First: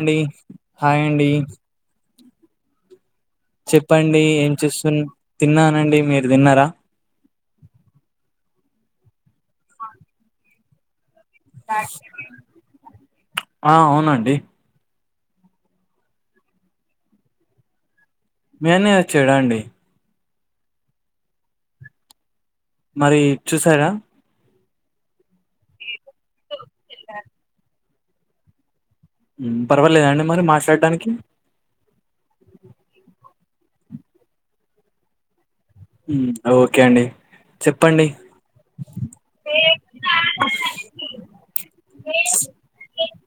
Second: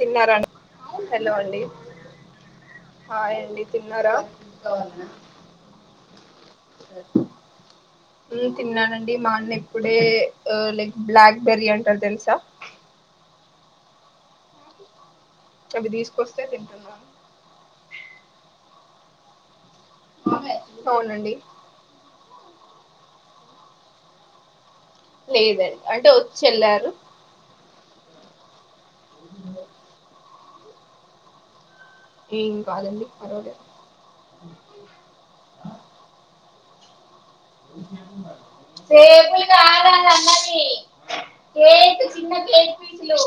అండి హలో అండి హాయ్ అండి తిన్నారా చెప్పండి ఏం చేస్తున్ తిన్నానండి మీరు తిన్నారా ఉమ్ తిన్నానండి మా అన్న ఎప్పుడే లైక్ బ్లాక్ బెర్రీ అంటారు తెలుసా ఆ అవునండి అవి తీసుకొస్తే తింటున్నాను మి అన్నయ్య వచ్చాడా అండి అవునండి మరి చూసారా లేదండి అంటే వచ్చి వెళ్లారు త పర్వాలేదండి మరి మాట్లాడడానికి ఏం కాదండి పర్వాలేదు ఓకే అండి చెప్పండి టేబుల్ కార్ అనన్నది కేక్ చిన్న కేక్ పీసులు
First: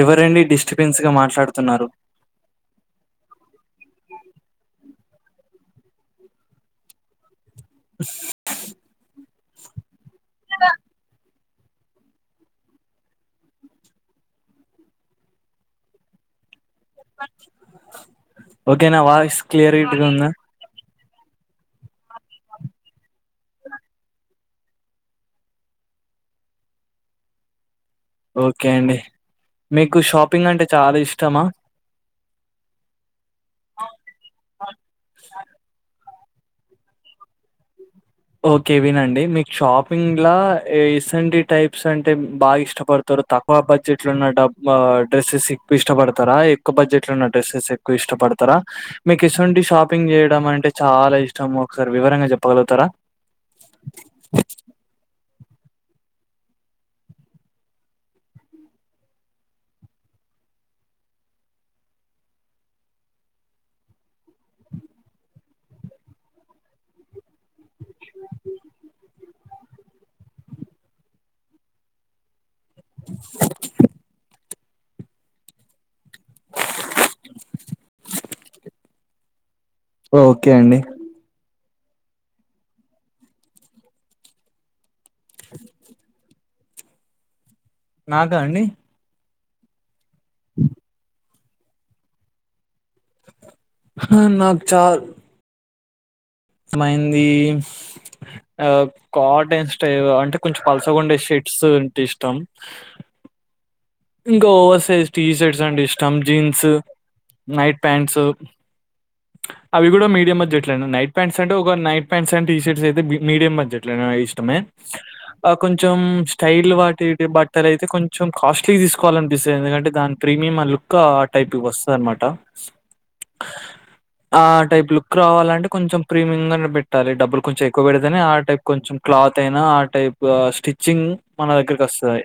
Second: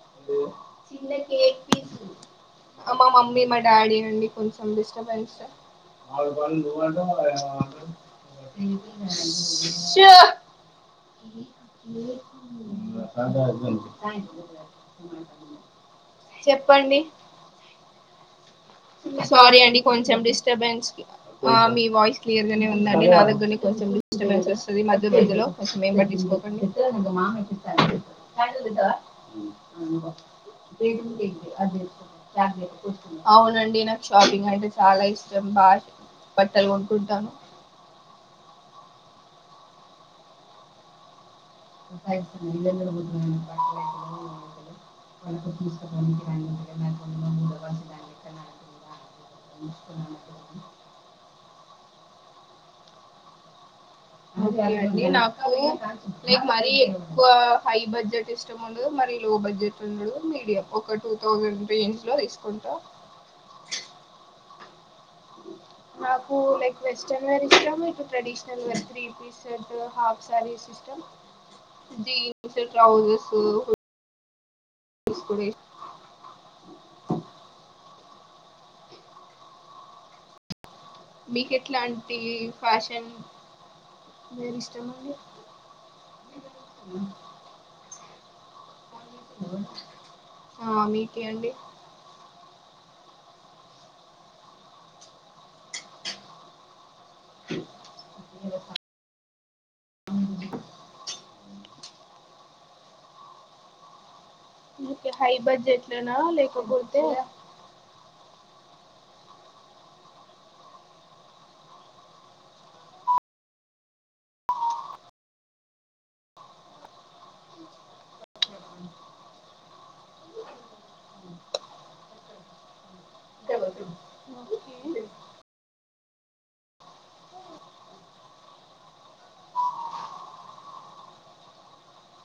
ఎవరండి డిస్టబెన్స్ గా మాట్లాడుతున్నారు మా మమ్మీ మా డాడీ అండి కొంచెం డిస్టబెన్స్ ష్ దా అ చెప్పండి ఓకేనా వాయిస్ సారీ అండి క్లియరిటీగా కొంచెం ఉందా డిస్టర్బెన్స్ కి ఆ మీ వాయిస్ క్లియర్ గానే ఉందండి నా దగ్గరని కొంచెం డిస్టర్బెన్స్ వస్తుంది మధ్య మధ్యలో అవేం పట్టించుకోకండి హ్యాల్దవా ఓకే అండి మీకు షాపింగ్ అంటే చాలా ఇష్టమా అద అవునండి నాకు షాపింగ్ అంటే చాలా ఇష్టం బాగ్ బట్టలు కొనుకుంటా ఓకే వినండి మీకు షాపింగ్ల ఇసంటి టైప్ ప్స్ అంటే బాగా ఇష్టపడతారు తక్కువ బడ్జెట్లు ఉన్న డబ్ డ్రెస్సెస్ ఎక్కువ ఇష్టపడతారా ఎక్కువ బడ్జెట్ లో ఉన్న డ్రెస్సెస్ ఎక్కువ ఇష్టపడతారా మీకు ఇసువండి షాపింగ్ చేయడం అంటే చాలా ఇష్టం ఒకసారి వివరంగా చెప్పగలుగుతారా ఒకే అండి నాకు లైక్ మరి ఎక్కువ హై బడ్జెట్ ఇష్టం ఉండదు మరి లో బడ్జెట్ మీడియం ఒక టూ థౌజండ్ రేంజ్ లో తీసుకుంటా నాకు లైక్ వెస్టర్న్ వేర్ ఇష్టం ఇంక traditional wear three piece half saris ఇష్టం జీన్స్ ట్రౌజర్స్ తీసుకుడి ఓకే అండి మీకు ఎట్లాంటి ఫ్యాషన్ వేర్ ఇష్టమండి అ నాకా అండి ఆ మీకే అండి హ నాకు చాల్ అమైందీ ఆ కాటన్ స్టైల్ అంటే కొంచెం పల్సగుండే షిట్ ట్స్ లంటే ఇష్టం ఇంకా over okay size high T shirts అంటే ఇష్టం బడ్జెట్లోనా జీన్సు లేకపోతే నైట్ ప్యాంట్సు అవి కూడా మీడియం మధ్య ఎట్లను నైట్ ప్యాంట్స్ అంటే ఒకోరు నైట్ ప్యాంట్స్ అండ్ టీషర్ట్స్ అయితే బి మీడియం మద్యట్లనూ ఇష్టమే ఆ కొంచెం స్టైల్ వాటిటి బట్టలు అయితే కొంచెం కాస్ట్ పెట్టి తీసుకోవాలనిపిస్తయ్ ఎందుకంటే దాని ప్రీమియం ఆ లుక్ ఆ టైప్ ఇవి వస్తాయన్మాట ఆ ఓకే టైప్ లుక్ రావాలంటే కొంచెం ప్రీమియంగానే పెట్టాలి డబ్బులు కొంచెం ఎక్కువ పెడితేనే ఆ టైప్ కొంచెం క్లాత్ అయినా ఆ టైపు స్టిచ్చింగ్ మన దగ్గరకి ఒస్తది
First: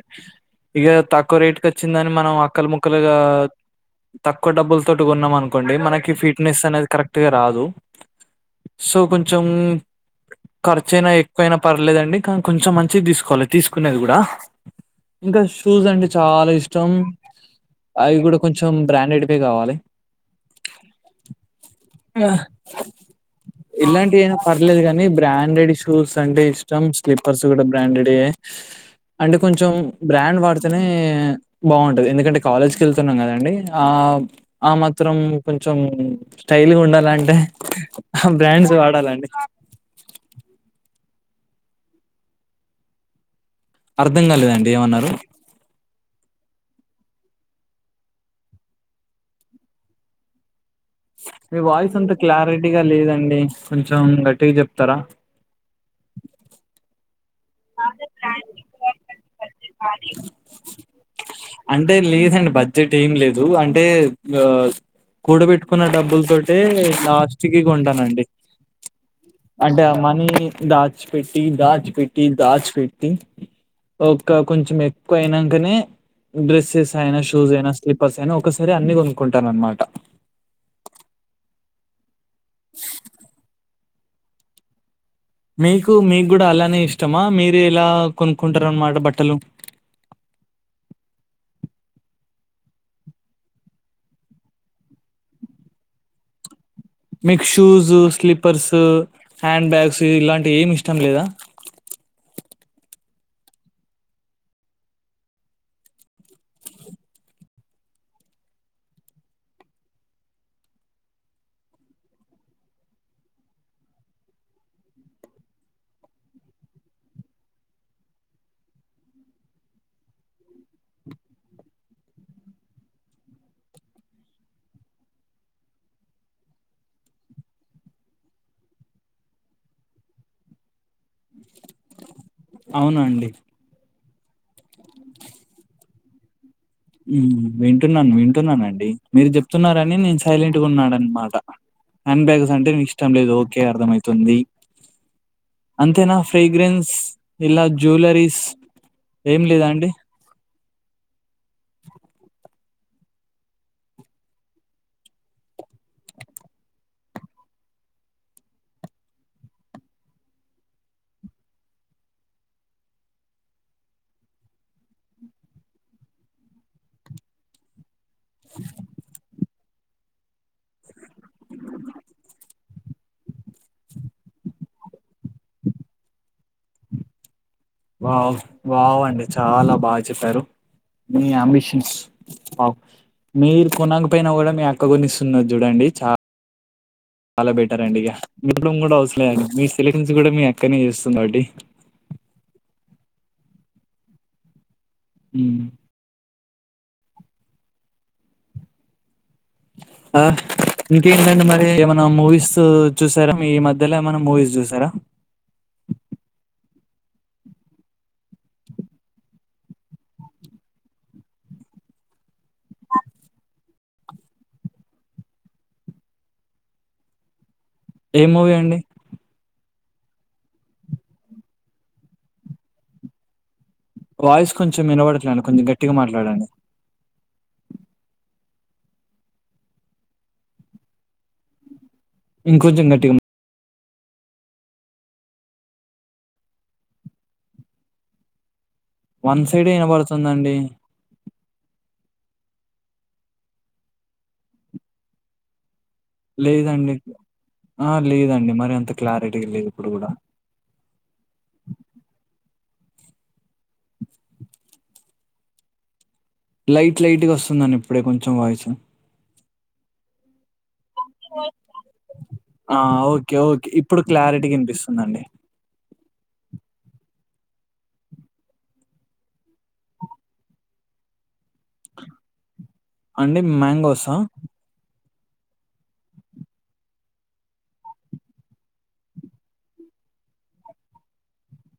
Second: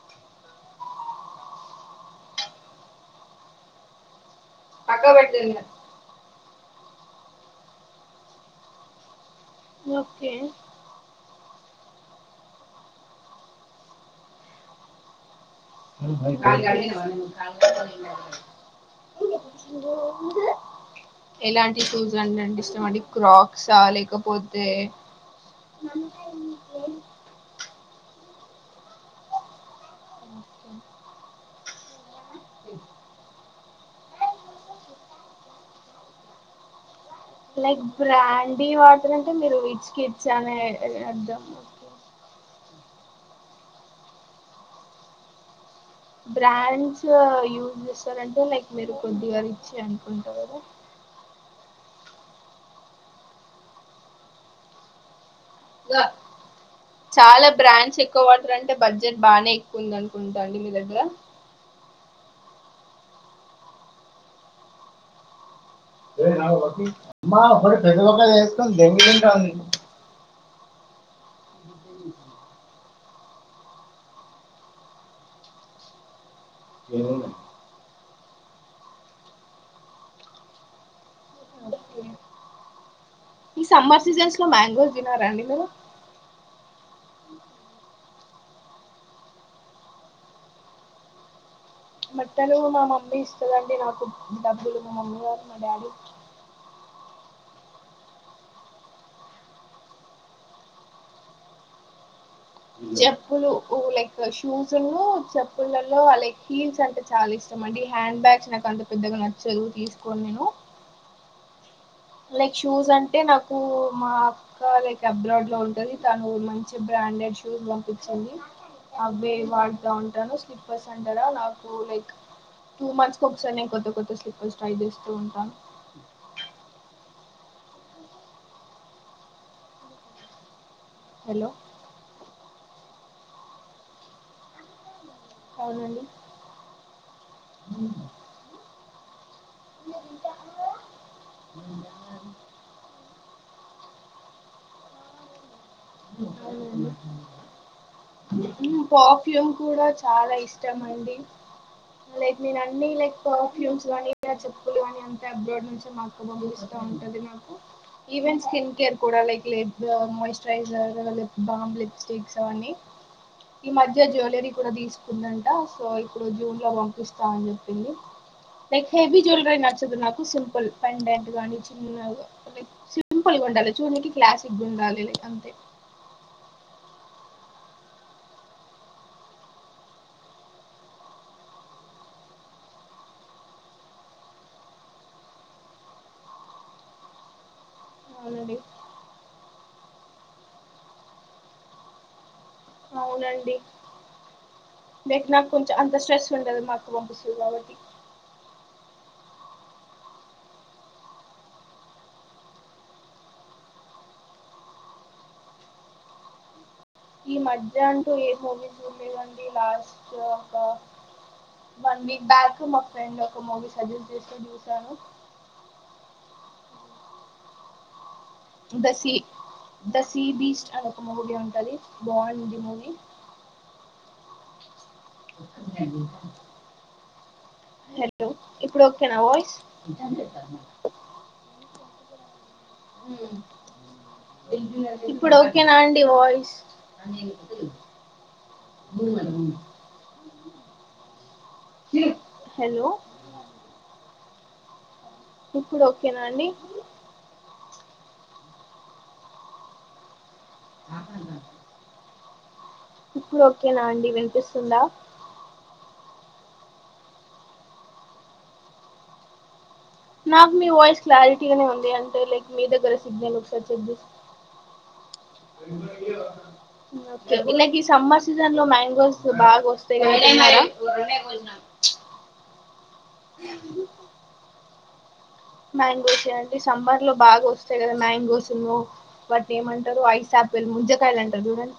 ఇగా తక్ క్కువ రేటుకొచ్చిందని మనం అక్కలు ముక్కలుగా తక్కువ డబ్బుల్ తోటి కొన్నాం అనుకోండి మనకి ఫీ ట్నెస్ అనేది కరెక్ట్గా రాదు సో కొంచెం ఓకే ఖర్చు అయినా ఎక్కువైనా పర్లేదండి కానీ కొంచెం మంచిగా తీసుకోవాలి తీసుకునేది కూడా. ఇంకా షూజ్ అండ్ అంటే చాలా ఇష్టం అవి కూడా కొంచెం బ్రాండెడ్ వే కావాలి ఎలాంటి షూస్ అంటే అంటే ఇష్టం అండి క్రాక్సా ఇలాంటివి అయినా లేకపోతే పర్లేదు కానీ బ్రాండెడ్ షూస్ అంటే ఇష్టం స్లిప్పర్స్ కూడా బ్రాండెడ్ యే అంటే కొంచెం బ్రాండ్ వాడితెనే ఏ బాగుంటది ఎందుకంటే కాలేజ్కెళ్తున్నాం కదండి ఆ ఆ మాత్రం కొంచెం స్టైల్గా ఉండాలం లైక్ బ్రాండీ వాటర్ అంటే మీరు రిచ్ కిడ్సా అనే అర్ధం అర్థం కాలేదండి ఏమన్నారు. బ్రాండ్సో యూజ్ చేస్తరంటే లేక్ మీరు కొద్దిగ రిచ్చే అనుకుంట కదా మీ వాయిస్ అంత క్లారిటీగా లేదండి కొంచెం గట్టిగ చెప్తరా ల చాలా బ్రాండ్స్ ఎక్కువ వాడతారంటే బడ్జెట్ బానే ఉందనుకుంటా అండి మీ దగ్గర అంటె లేదండి బడ్జెట్ ఏం లేదూ అంటే ఆ కూడబెట్టుకున్న డబ్బుల తోటే అమ్మా లాస్ట్ కి ఇప్పుడు ప్రతి కొంటానండి. ఒక్కరు వేసుకొని దెంగులుంటా ఉంది అంటే ఆ మనీ దాచి పెట్టీ దాచిపెట్టీ దాచి పెట్టీ ఇంకా కొంచెం ఎక్కువ అయినంకనే డ్రెస్సెస్ అయినా షూస్ అయినా స్లిపర్స్ అయినా ఒకసారే అన్ని కొనుక్కుంటా అన్మాట ఓకే ఈ సమ్మర్ సీజన్స్ లో మ్యాంగోస్ తినరా అండి మీకూ మీక్కూడా అలానే ఇష్టమా మీరు ఎలా కొనుక్కుంటార అనమాట బట్టలు బట్టలూ మా మమ్మీ ఇస్తదండి నాకు డబ్బులు మా మమ్మీ గారు మా డాడీ మీకు షూసూ స్లీపర్సూ హ్యాండ్ బ్యాగ్సూ ఇలాంటివి ఏమి ఇష్టం లేదా చెప్పులు ఊ లైక్ ఫర్ షూసూనూ చెప్పులలో లైక్ హీల్స్ అంటే చాలా ఇష్టం అండి హ్యాండ్ బ్యాగ్స్ నాకు అంత పెద్దగా నచ్చదు తీసుకోన్ నేనూ లైక్ షూస్ అంటే నాకూ మా ఇంకా లైక్ అబ్రాడ్ లో ఉంటది తనూ మంచి బ్రాండెడ్ షూస్ పంపించింది అవ్వే వాడతా ఉంటాను స్లిప్పర్స్ అంటరా నాకూ లైక్ టూ మంత్స్ ఒకసారి నేన్ కొత్త కొత్త స్లిప్పర్స్ ట్రై చేస్తూ ఉంటాను హలో అవునండి అవునండి హ్మ్ వింటున్నాన్ వింటున్నానండి మీరు చెప్తున్నారని నేను సైలెంట్ గా ఉన్నాననమాట హ్యాండ్ బ్యాగ్స్ అంటే ఇష్టం లేదు ఓకే అర్థమైతుంది అంతేనా ఫ్రేగ్రెన్స్ ఇలా జ్యువలరీస్ ఏం పర్ఫ్యూమ్ లేదా కూడా అండి చాలా ఇష్టమండి లెక్ నేను అన్ని లెక్ పర్ఫ్యూమ్స్ గాని నా చెప్పులు గానీ అంతా అబ్రాడ్ నుంచే మా బాగ ఇష్టం ఉంటది నాకు ఈవెన్ స్కిన్ కేర్ కూడా లైక్ లైట్గా మాయిస్ ట్రైజ లిప్ బామ్ లిప్స్టిక్స్ అవన్నీ ఈ మధ్య జ్యువెలరీ కూడా తీసుకుందంట సో ఇప్పుడు జూన్ లో పంపిస్తా అని చెప్పింది లైక్ హెవి జ్యువలరీ నచ్చదు నాకు సింపుల్ పెండెంట్ కానీ చిన్నగ సింపుల్గ ఉండాలి చూనీకి క్లాసిక్గా లైక్ ఉండాలి అంతే వావ్ వావ్ అండి చాలా బా చెప్పారు మీ అంబిషన్స్ వావ్ మీరు కొనక పోయిన కూడా మీ అక్క కొనిస్తున్నది చూడండి చా చాలా బెటర్ అండి ఇక అవునండి మీరు [unintelligible] కూడా అవసరం లేదండి మీ సెలెక్షన్స్ కూడా మీ అక్కనే చేస్తుందికాబట్టి అవునండి బెట్ నాక్ హ్మ్. కొంచెం అంత స్ట్రెస్ ఉండదు మా అక్క పంపిస్తుంది కాబట్టి ఆ ఇంకేటండి మరి ఏమైనా మూవీస్ చూసారా మీ ఈ మధ్యలో ఏమైనా మూవీస్ చూసారా ఈ మధ్య అంటు ఏ మూవీస్ చూడలేదు అండీ ఈ లాస్ట్ లో వన్ వీక్ బ్యాక్ మా ఫ్రెండ్ ఒక మూవీ సజెస్ట్ చేసింది చూసాను ఏ movie um దసి the sea beast అని ఒక మూవీ ఉంటది బాగుంది మూవీ వాయిస్ కొంచెం వినబడటలే కొంచెం గట్టిగా మాట్లాడండి హలో ఇప్పుడు ఒకేనా వాయిస్ ఇంకొంచెం గ ఇప్పుడు ఓకేనా అండి వాయిస్ మెంతుల్ వన్ సైడే ఇనబడుతుందండి హలో ఇప్పుడు ఓకేనా అండి లేదండి ఆ లేదండి మరి అంత క్లారిటీగా లేదు ఇప్పుడు కూడా ఆ ఇప్పుడు ఓకేనా అండి వినిపిస్తుందా లైట్ లైట్ గా వస్తుందండి ఇప్పుడే కొంచెం వాయిస్ నాకు మీ వాయిస్ క్లారిటీగానే ఉంది అంటే లక్ మీ ఆ దగ్గర సిగ్నల్ ఓకే ఒక్కసారి ఓకే చెక్ ఇప్పుడు చేస్ క్లారిటీగా వినిపిస్తుందండి ఉన్నా వీళ్ళకి సమ్మర్ సీజన్ లో మ్యాంగోస్ బాగా వస్తాయి తిన్నారా అండి మ్యాంగోసా మ్యాంగోస్ ఏ అంటే సమ్మర్ లో బాగా వస్తాయి కదా మ్యాంగోసును వాటిని ఏమంటారు ఐస్ ఆపిల్ ముంజకాయలు అంటారు చూడం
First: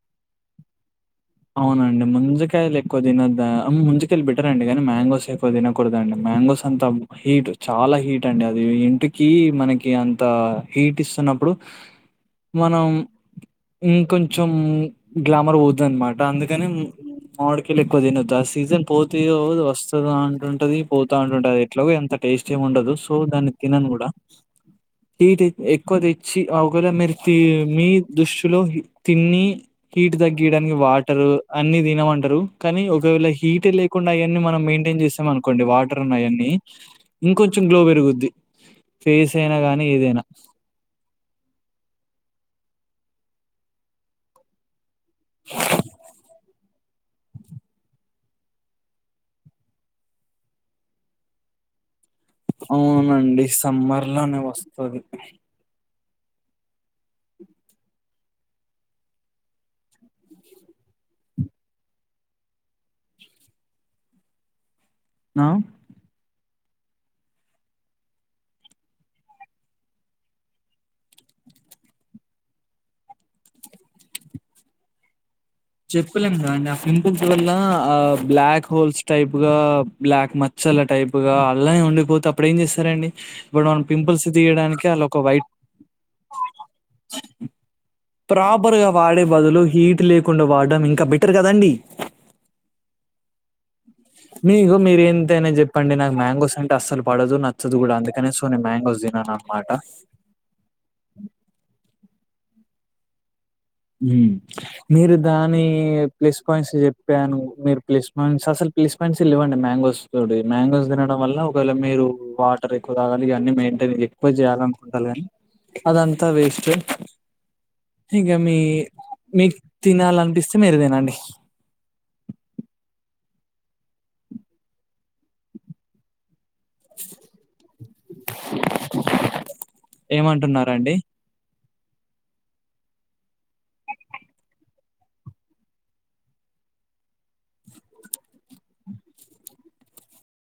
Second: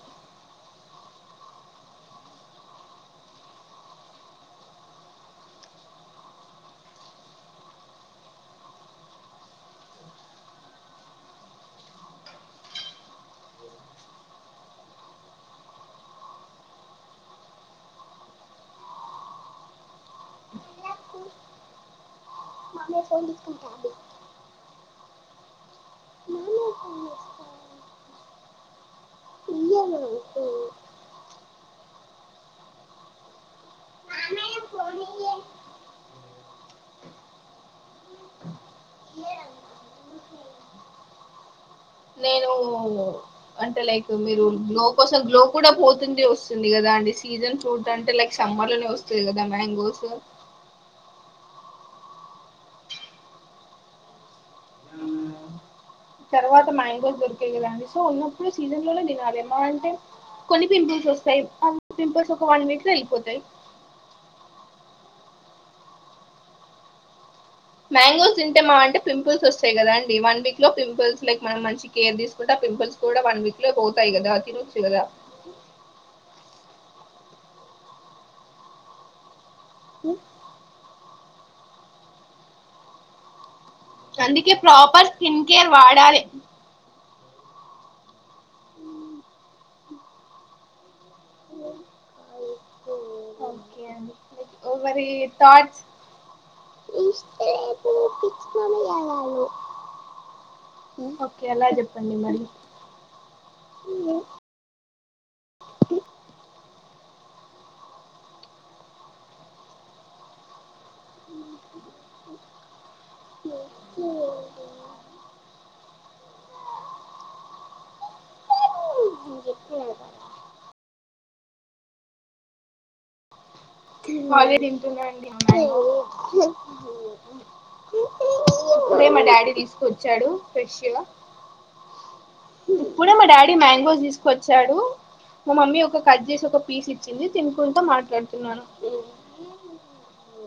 అవునండి ముంజకాయలు ఎక్కువ తినొద్ద ముంజకాయలు బెటర్ అండి కానీ మ్యాంగోస్ ఎక్కువ తినకూడదండి మ్యాంగోస్ అంతం హీట్ చాలా హీట్ అండి అది ఇంటికి మనకి అంత హీట్ ఇస్తున్నప్పుడు మనం ఇంకొంచెం గ్లామర్ పోతది అనమా ట అందుకని మామిడికాయలు ఎక్కువ తినొద్దు ఆ సీజన్ పోతే వస్తది అంటుంటది పోతా అంటుంటది ఎట్లాగో అంత టేస్ట్ ఏం ఉండదు సో దాన్ని తినను కూడా టీ ఎక్కువ తెచ్చి ఆ ఒక వేళ మీరు మీ దుష్టిలో తిన్నీ హీటు తగ్గియడానికి వా రు అన్ని తినమంటారు కానీ ఒకవేళ హీట్ లేకుండా అవన్నీ మనం మెయింటైన్ చేసాము అను కొండి వాటర్ ఉన్నాయన్ని ఇంకొంచెం గ్లో పెరుగుద్ది ఫేస్ అయినా గానీ ఏదైనా నేను అంటే లైక్ మీరు గ్లో కోసం గ్లో కూడా పోతుంది కదా అండి సీజన్ ఫ్రూట్ అంటే లైక్ సమ్మర్ లోనే వస్తుంది కదా మ్యాంగోస్ అవునండి సమ్మర్ లోనే వస్తది తర్వాత మ్యాంగోస్ దొరికాయ్ కదాండి సో ఉన్నప్పుడు సీజన్ లోనే తినాలి మా అంటే కొన్ని పింపుల్స్ వస్తాయి అ పింపుల్స్ ఒక వన్ వీక్ లో వెళ్ళిపోతాయి అ మ్యాంగోస్ తింటే మా అంటే పింపుల్స్ వస్తాయి కదా అండి వన్ వీక్ లో పింపుల్స్ లైక్ మనం కేర్ తీసుకుంటే ఆ పింపుల్స్ కూడా వన్ వీక్ లో పోతాయి కదా తినొచ్చు కదా చెప్పలేం కదా అండి పింపుల్స్ వల్ల ఆ బ్లాక్ హోల్స్ టైప్ గా బ్లాక్ మచ్చల టైప్ గా అలానే ఉండిపోతే అప్పుడు ఏం చేస్తారండి ఇప్పుడు పింపుల్స్ అందుకే తీయడానికి ఆన్ల ప్రాపర్ ఒక స్కిన్ వైట్ కేర్ వాడాలి ప్రాపర్గా వాడే బదులు హీట్ లే కుండా వాడటం ఇంకా బెటర్ కదండి ఒకే అండి మీగో మీరు మరి ఏంత అనే థాట్స్ చెప్పండి నాకు మ్యాంగోస్ అంటే అసలు పడదు నచ్చదు కూడా అందుకనే సో నేను మ్యాంగోస్ తినను ట ఓకే ఎలా చెప్పండి మరి మీరు దాని ప్లస్ పాయింట్స్ చె పాను మీరు ప్లేస్ పాయింట్స్ అసలు ప్లస్ పాయింట్స్ ఇవ్వండి మ్యాంగోస్ తోటి మ్యాంగోస్ తినడం వల్ల ఒకవేళ మీరు వాటర్ ఎక్కువ తాగాలి ఇవీ మెయింటైన్ ఎక్కువ చేయాల అనుకుంటాన్లు కాగానీ అదంతా వేస్ట్ ఇక మీ మీకు తినాలనిపిస్తే మీరు తినండి ఇవాళే తింటున్నాండి మాంగో ఇప్పుడే మా డాడీ తీసుకొచ్చాడు ఏమంటున్నారండి? ఫ్రెష్గా ఇప్పుడే మా డాడీ మ్యాంగోస్ తీసుకొచ్చాడు మా మమ్మీ ఒక కట్ చేసి ఒక పీస్ ఇచ్చింది తినుకుంటు మాట్లాడుతున్నా ఉమ్